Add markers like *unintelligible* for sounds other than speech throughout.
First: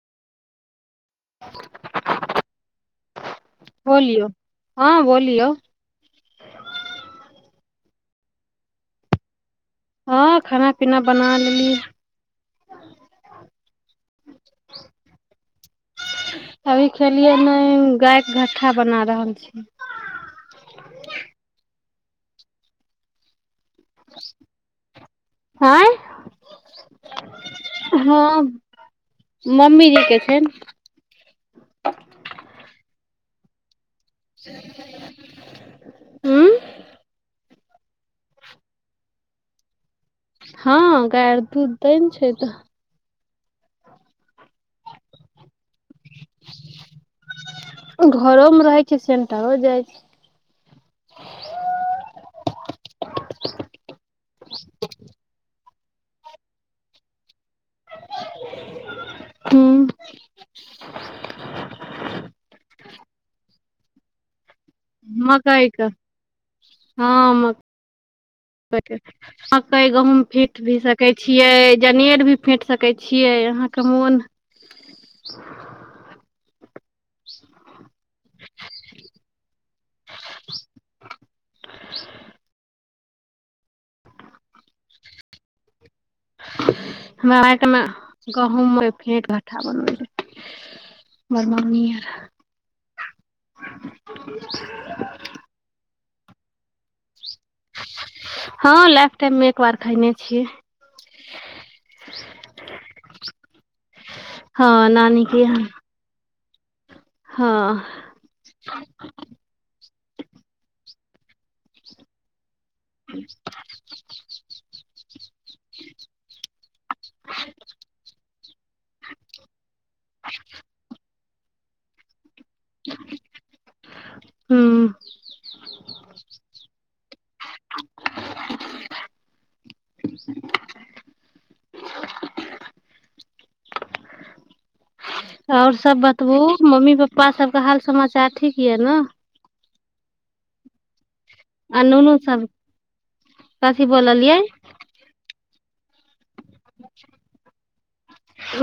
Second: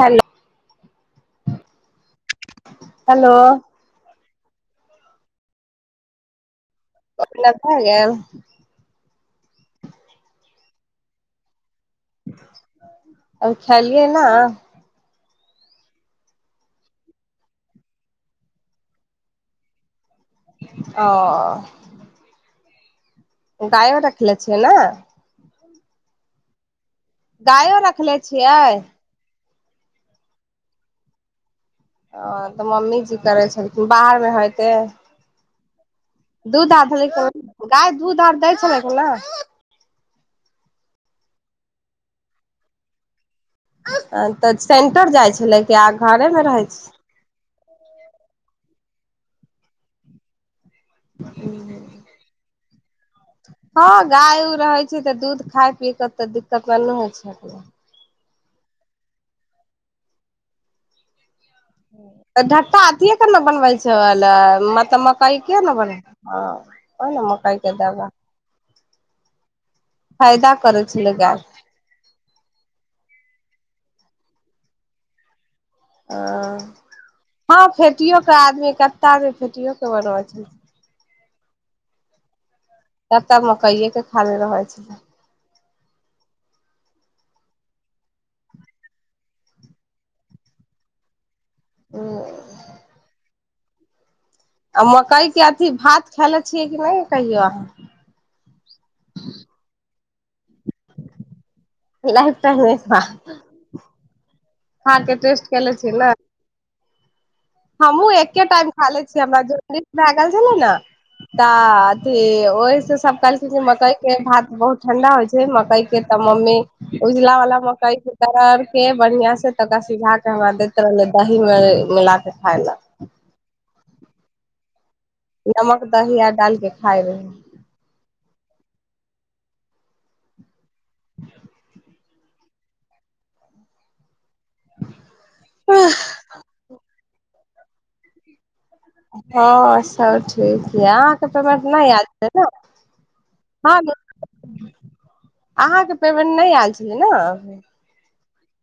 hello hello बोलियौ हँ बोलियौ केमहर गेल हँ खाना पीना बना लेली अब खेलियै ने अभी खेलियै ने गायके घट्ठा बना रहल छी ओ गायो रखलें छिय ने आँ गायो रखले छियै मम्मीजी के छै ने ह तऽ मम्मी जी करै छल बाहर मे हयत उं दूध आधै गाय दूध आर दै छलै ल हँ गाय दूध दै ने छै तऽ तऽ सेंटर जाइ छलै क्य घरे मे रहै छी घरोमे रहै छै सेंटरो जाइ छै *inaudible* हँ गाय उऊ रहै छै तऽ दूध खाय पी कतेक दिक्कत आ नहि होइ छै अपने हू तऽ ढक्का अथिए के ने बनबल छैल मतलब मकइ के ने बने हँ ओ ने मकइके दबा *unintelligible* कई गहूॅंम फेट भी करै सकै छलै गाय छियै जनेर भी फेंट सकै छियै अहाँ कमन ह हँ फेटियो क आदमी कत आदम फेटियओके बन छै तब तब मकइएके खाली रहै छै हमरा आरके ने गहुूँममे फेक घट्ठा बन बर मनीी यर ह आ मकई के अथी भात खाल छियै कि नहि कहियो अहाँ हँ लासट टाइममे एक बार खायने *unintelligible* लटाम हँ खा के नानी टेस्ट यहाँ केेले छी ल हँ हमूँ एके टाइम खा ले छीिय हमरा ज भए गेल छलै ने त अथी ओ सब कहलखिन मकई के भात बहुत ठंडा होय छै मकई के त मम्मी उजला वाला मकई के तरर के बढ़िया से तरा सिझा के हमरा दैत रहले दही मे मिलाक उठालक हुँ नमक दहििया डाल कऽ खााय रहै *unintelligible* *unintelligible* आओर सब बतबू मम्मी पपापा कपा सब क हाल समाचार ठीक यऽ ने हँ हँ छै ये अहाँ कें पेमेंट आ नहि आएल नुनू छै न सब हाँ कथी बोललियै अहाँके त नहि आयल छलै ने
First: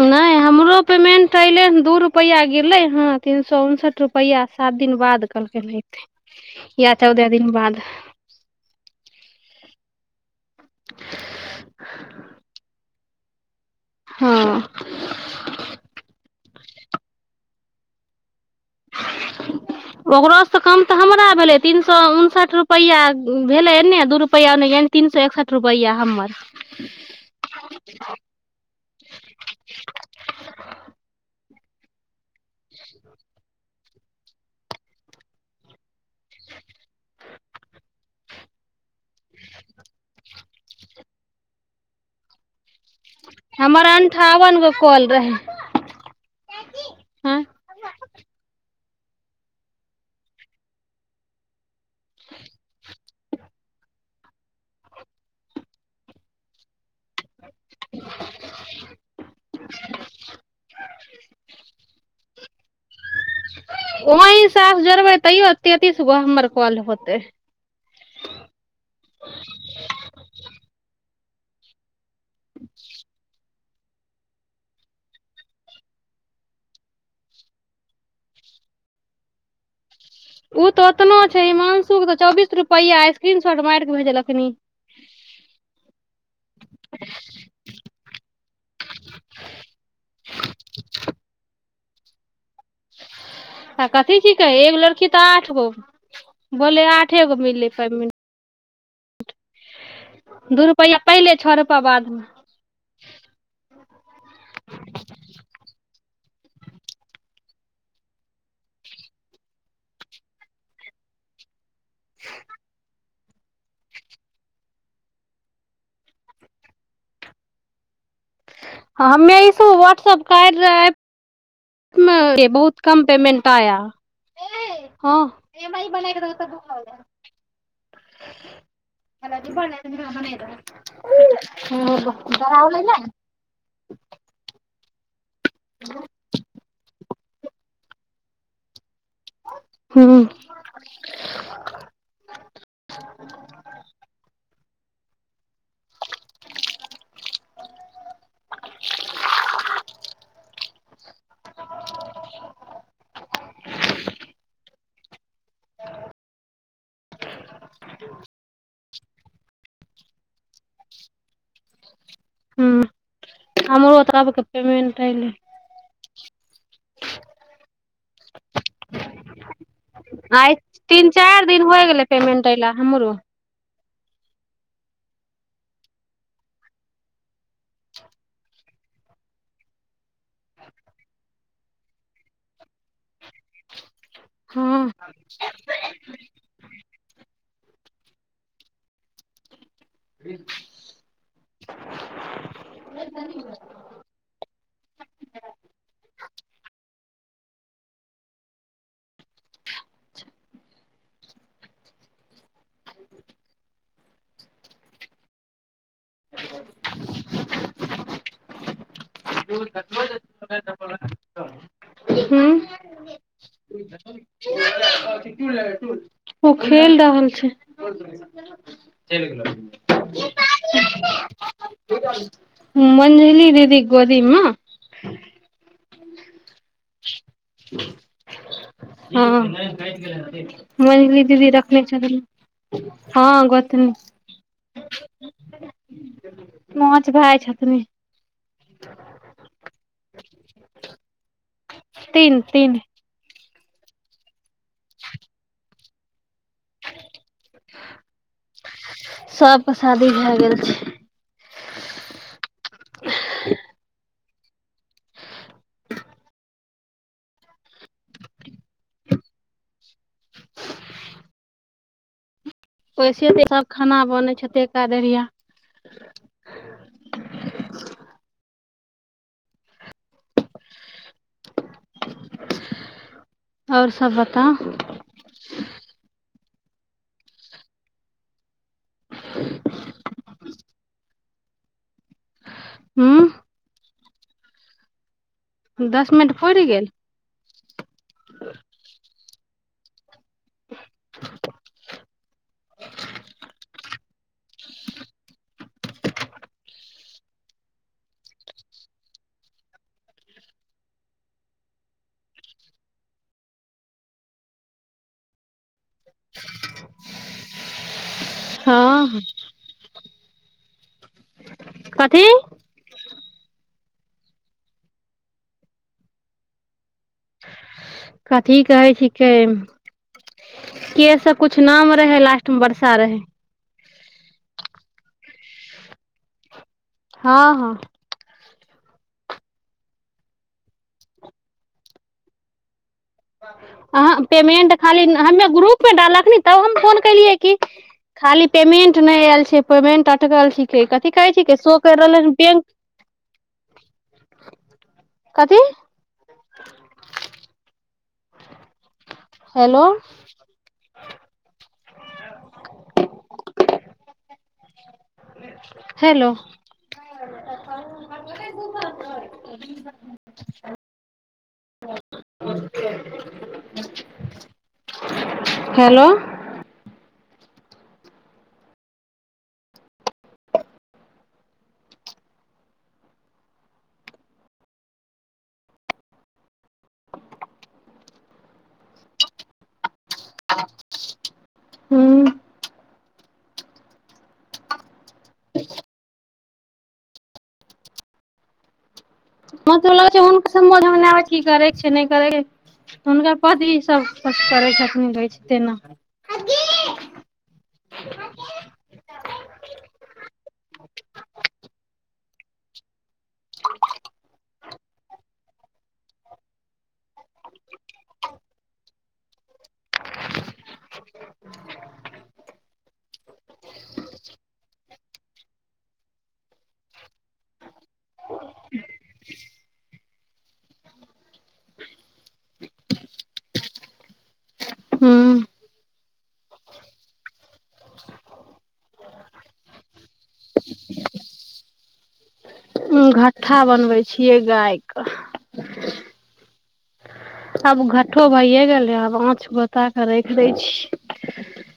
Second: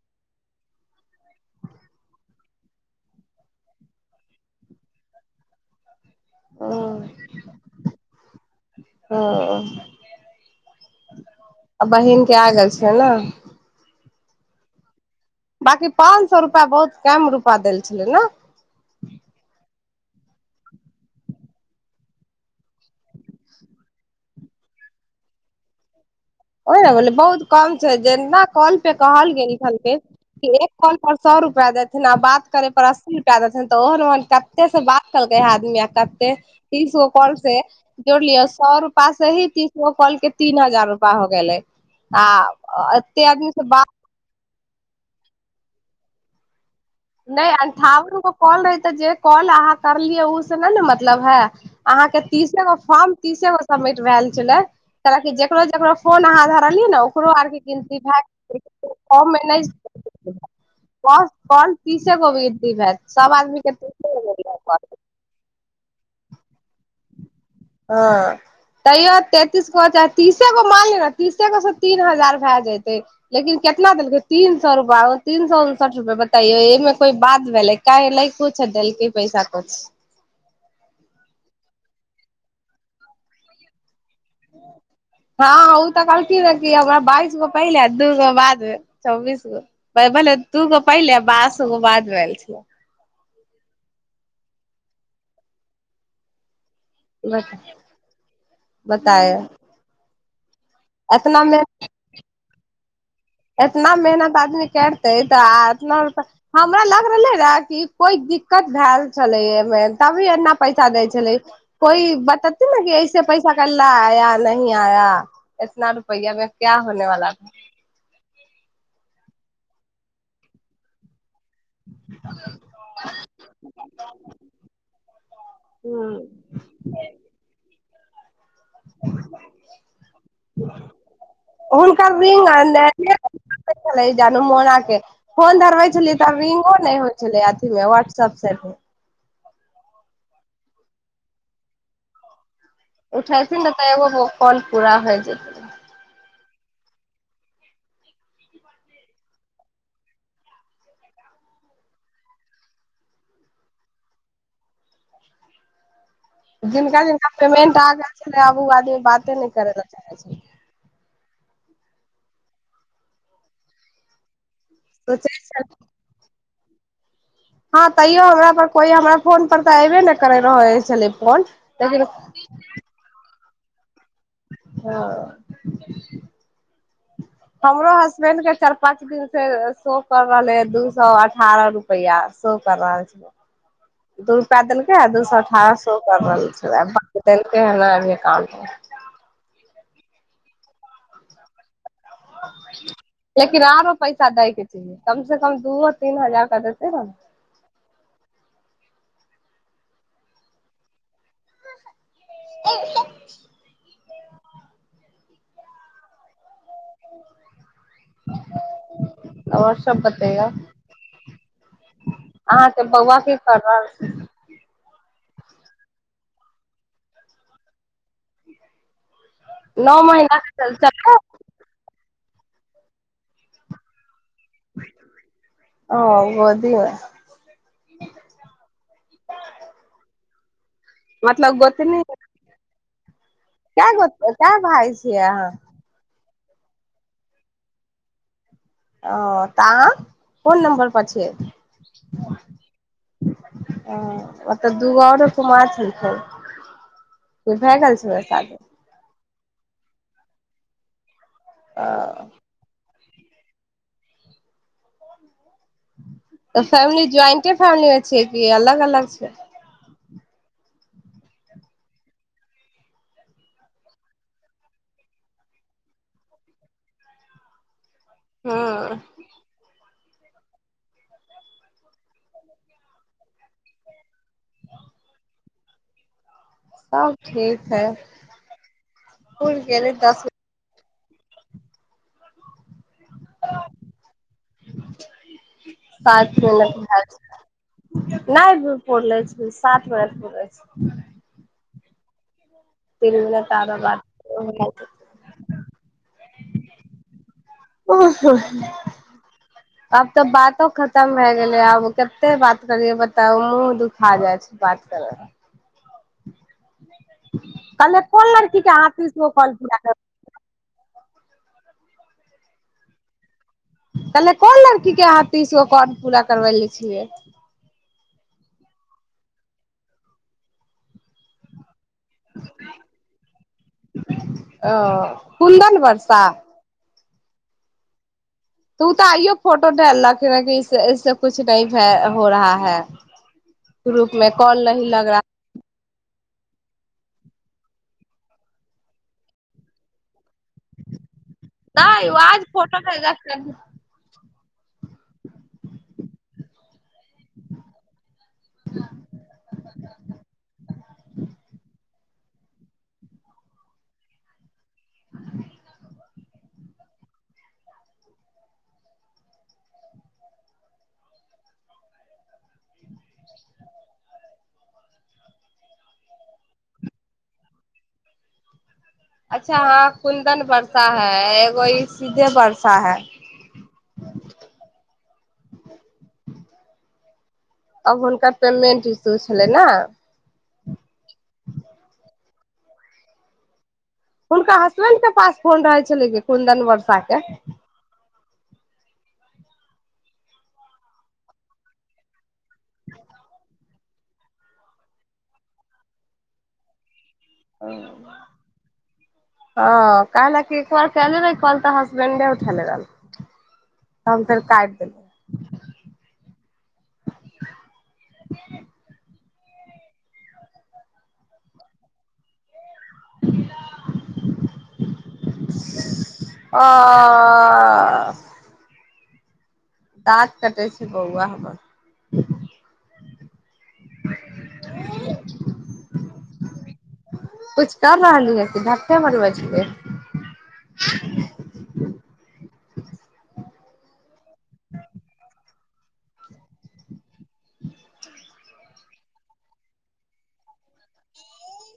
नहि हमरो पेमेंट अयलै ह दू रुपैआ गेलै हँ तीन सए उनसठि रुपैआ सात दिन बाद कहलकै एतै या चौदह दिन बाद हँ आ बहिन के आगल छै ने हँ बांकी पाँच सए रुपआ बहुत कम रुपआ देल छलै ने ओकरोसँ कम तऽ हमरा भेलै तीन सए उनसठि रुपैआ भेलैन्ने दू रुपैआन् तीन सए एकसठि रुपैआ हमर ओहि ने बहुत कम छै जेना कल पे कहल गेल छलखिन एक कॉल पर सए रुपआ रूपा देथिन आ बाद करेय पपर अस्सी रुपया देथिन तऽ ओहन ओन कते से बात कलकै आदमी आ कते तीसगो कल से जोड़लियो सौ रुप पास ही तीसरो कॉल के तीन हजार रूपा हो गेलै आ आदमी से हमर बात अन्ठावन गो कॉल रहेय नहि अंठावन गो कॉल नहि जे कॉल अहाँ करलिये उ से ने ने मतलब हे अहाँ के तीसगो फॉर्म तीसगो सबमिट भेल छले कीकरो जेकरो फोर्न अहाँ धरलियै ने ओकरो आर गिनती भए ओ मे नहि कौन कौन तीसे गो गिनती भेल सब आदमीकें तीसे गो वहीं सास जोड़बै तैयो तेतीस गो हमर कॉल होतै हँ तैयो तेंतीस को तीसे गो मानियोउ तीसे गो सँ तीन हजार भए जतै लेकिन कितना देलकै तीन सए रुपआ तीन सए उनसठ रुपे बताैयो एहिमे को बात भेलै काह लै कुछु देलकै पैसा कुछ *unintelligible* उऽ तऽ ओतना छै इमास तऽ चौबीसस रुपआ स्किन शट मारिक भेजलक हँ ओ तऽ कहलथि रह बाइस गो पहिले दू गो बादमे चौबीस गोले दू गो पहिले ब बाद भेल आ कथी छिकै एगो लड़की तऽ आठ गो बोले आठे गो मिललै पेमेन्ट बतायो दूर पैला पहिले एतना छ मे रूपा बाद म *unintelligible* एतना मेहनत आदमी करते तऽ एतना रुपैया हमरा लग रहलै रहै कि कोइ दिक्कत भैल छलै एहिमे तभी एना पैसा दै छलै कोइ बतातै न कि ऐ पैसा केय लऽ आया या नही आया इतना रुपैया मे क्या होने वाला हमे इस व्हाट्सप कार्य एप बहुत कम पेमेंट आया यै हँ एकरा मैगी ह बना क दहु तऽ भुख लागल हुनकर रिंग हइ *inaudible* छलै जानू मोना के *unintelligible* फोन धरबै छलिये तऽ रिंगो नइ होइ छलै केलिये वाट्सप सँ अभि हू उठेतिन न तऽ एगो कॉल पूरा होइ जेतै *unintelligible* जिनका जिनका पेमेंट आ गेल छै न आब उ आदमी बाते नइ करे ल चाहेय छै हू हमरो तरबके पेमेन्ट एलै सोचै छल हँ तैयो हमरा पर कोइ हमरा फोन पर तऽ अऐबे नइ करै आइ रहै तीन छलै चारि फोन दिन होइ गेलै लेकिन पेमेंट अयला हमरो हँ हमरो हसबेैंड के चार पाँच दिन से सो कर रहले है दू सौ आठ अठारह रुपैया शो कर रहल छै दू सै हँ दलकै दू सौ अठारह सो कर रहल छै बाकी दल कहि हमरा अभि काम छै ह लेकिन आरो पैसा दै के चाहिए कम से कम दूओ तीन हजार क देते रहै न *unintelligible* *unintelligible* आओर सब बतैयो हूं अहाँ के बौआ ठिक हई आदर्श उ खेल रहल छै नओ महिना त सब ह मञलीदग रीम ओ बी होइ हँ मझली दीदी रखने च कए गो क भइ छियै अहाँ मौछ भए जाइ छथिन ओ त फोन नंबर पछि तीन तीन ह मतलब दूगो आओरो कुमार छल त भै गेलल छै बस आगे सबके शादी भए गेल छै आ *unintelligible* *unintelligible* तऽ फेमिली ज्वइंटे फेमिली मे छै कि अलग अलग छै ओैसे सब खाना बनै छैेरिया हँ आओर सभ बताउ सब ठीक है फूल गेले दस हू *unintelligible* दस मिनट पचमे पुरि गेल ल नहि पढ़ल छै बेस सात वज *unintelligible* तिलव ल ताबा बात आब तऽ बातो खतम भए गेलै आब कते बात करियै बता मुह दुखा जाइ छै बात करे ताले कल की क हसस हँ ओ कल क कथी कलेह कोन लड़की के हाथ मे बीस गो कॉल पूरा करबेे छियै कथी कहै छिकै के सब कुछु नाम रहै लास्ट मे बरसा रहै आ कुन्दन वर्षा हँ हँ तू तऽ आइयो फोटो ढाललस कुछ न हो रहा है ग्रुप अह में कॉल पेमेंट नहीं खाली लग रहा हमे ग्रुपमे डालक न तब हम फोन केलियै की खाली पेमेंट नहि आयल छै पेमेंट अटकल छिके कथी कहै छ शो कर नहि रहल आज बैंक फोटो भेज कथी ह हेलो हैेलो अच्छा हँ कुन्दन वर्षा है एगो ई सीधे वर्षा है अब हुनकर पेमेंट इस्यू छलै ने हुँ हुनका हसबेंड के पास फोन रहै छलै कि कुन्दन वर्षा के मतलब हुनकर समझ मे नै आबै छै की करै छै नहि करै छै हुनकर पत्नी सँ सबकछु करै छथिखन रहै छै तेना हँ काहेला की एक बार केए रहा कॉल त हम फोन नहि उठेल रहा फेर हम काटि आ दाँत कटै छै बौआ हम हूँ कछ कर रहलीठे मरब घट्ठा बनबै छियै गायके आब घट्ठो भइए गेलै आब आँच बोता कऽ राख दै छी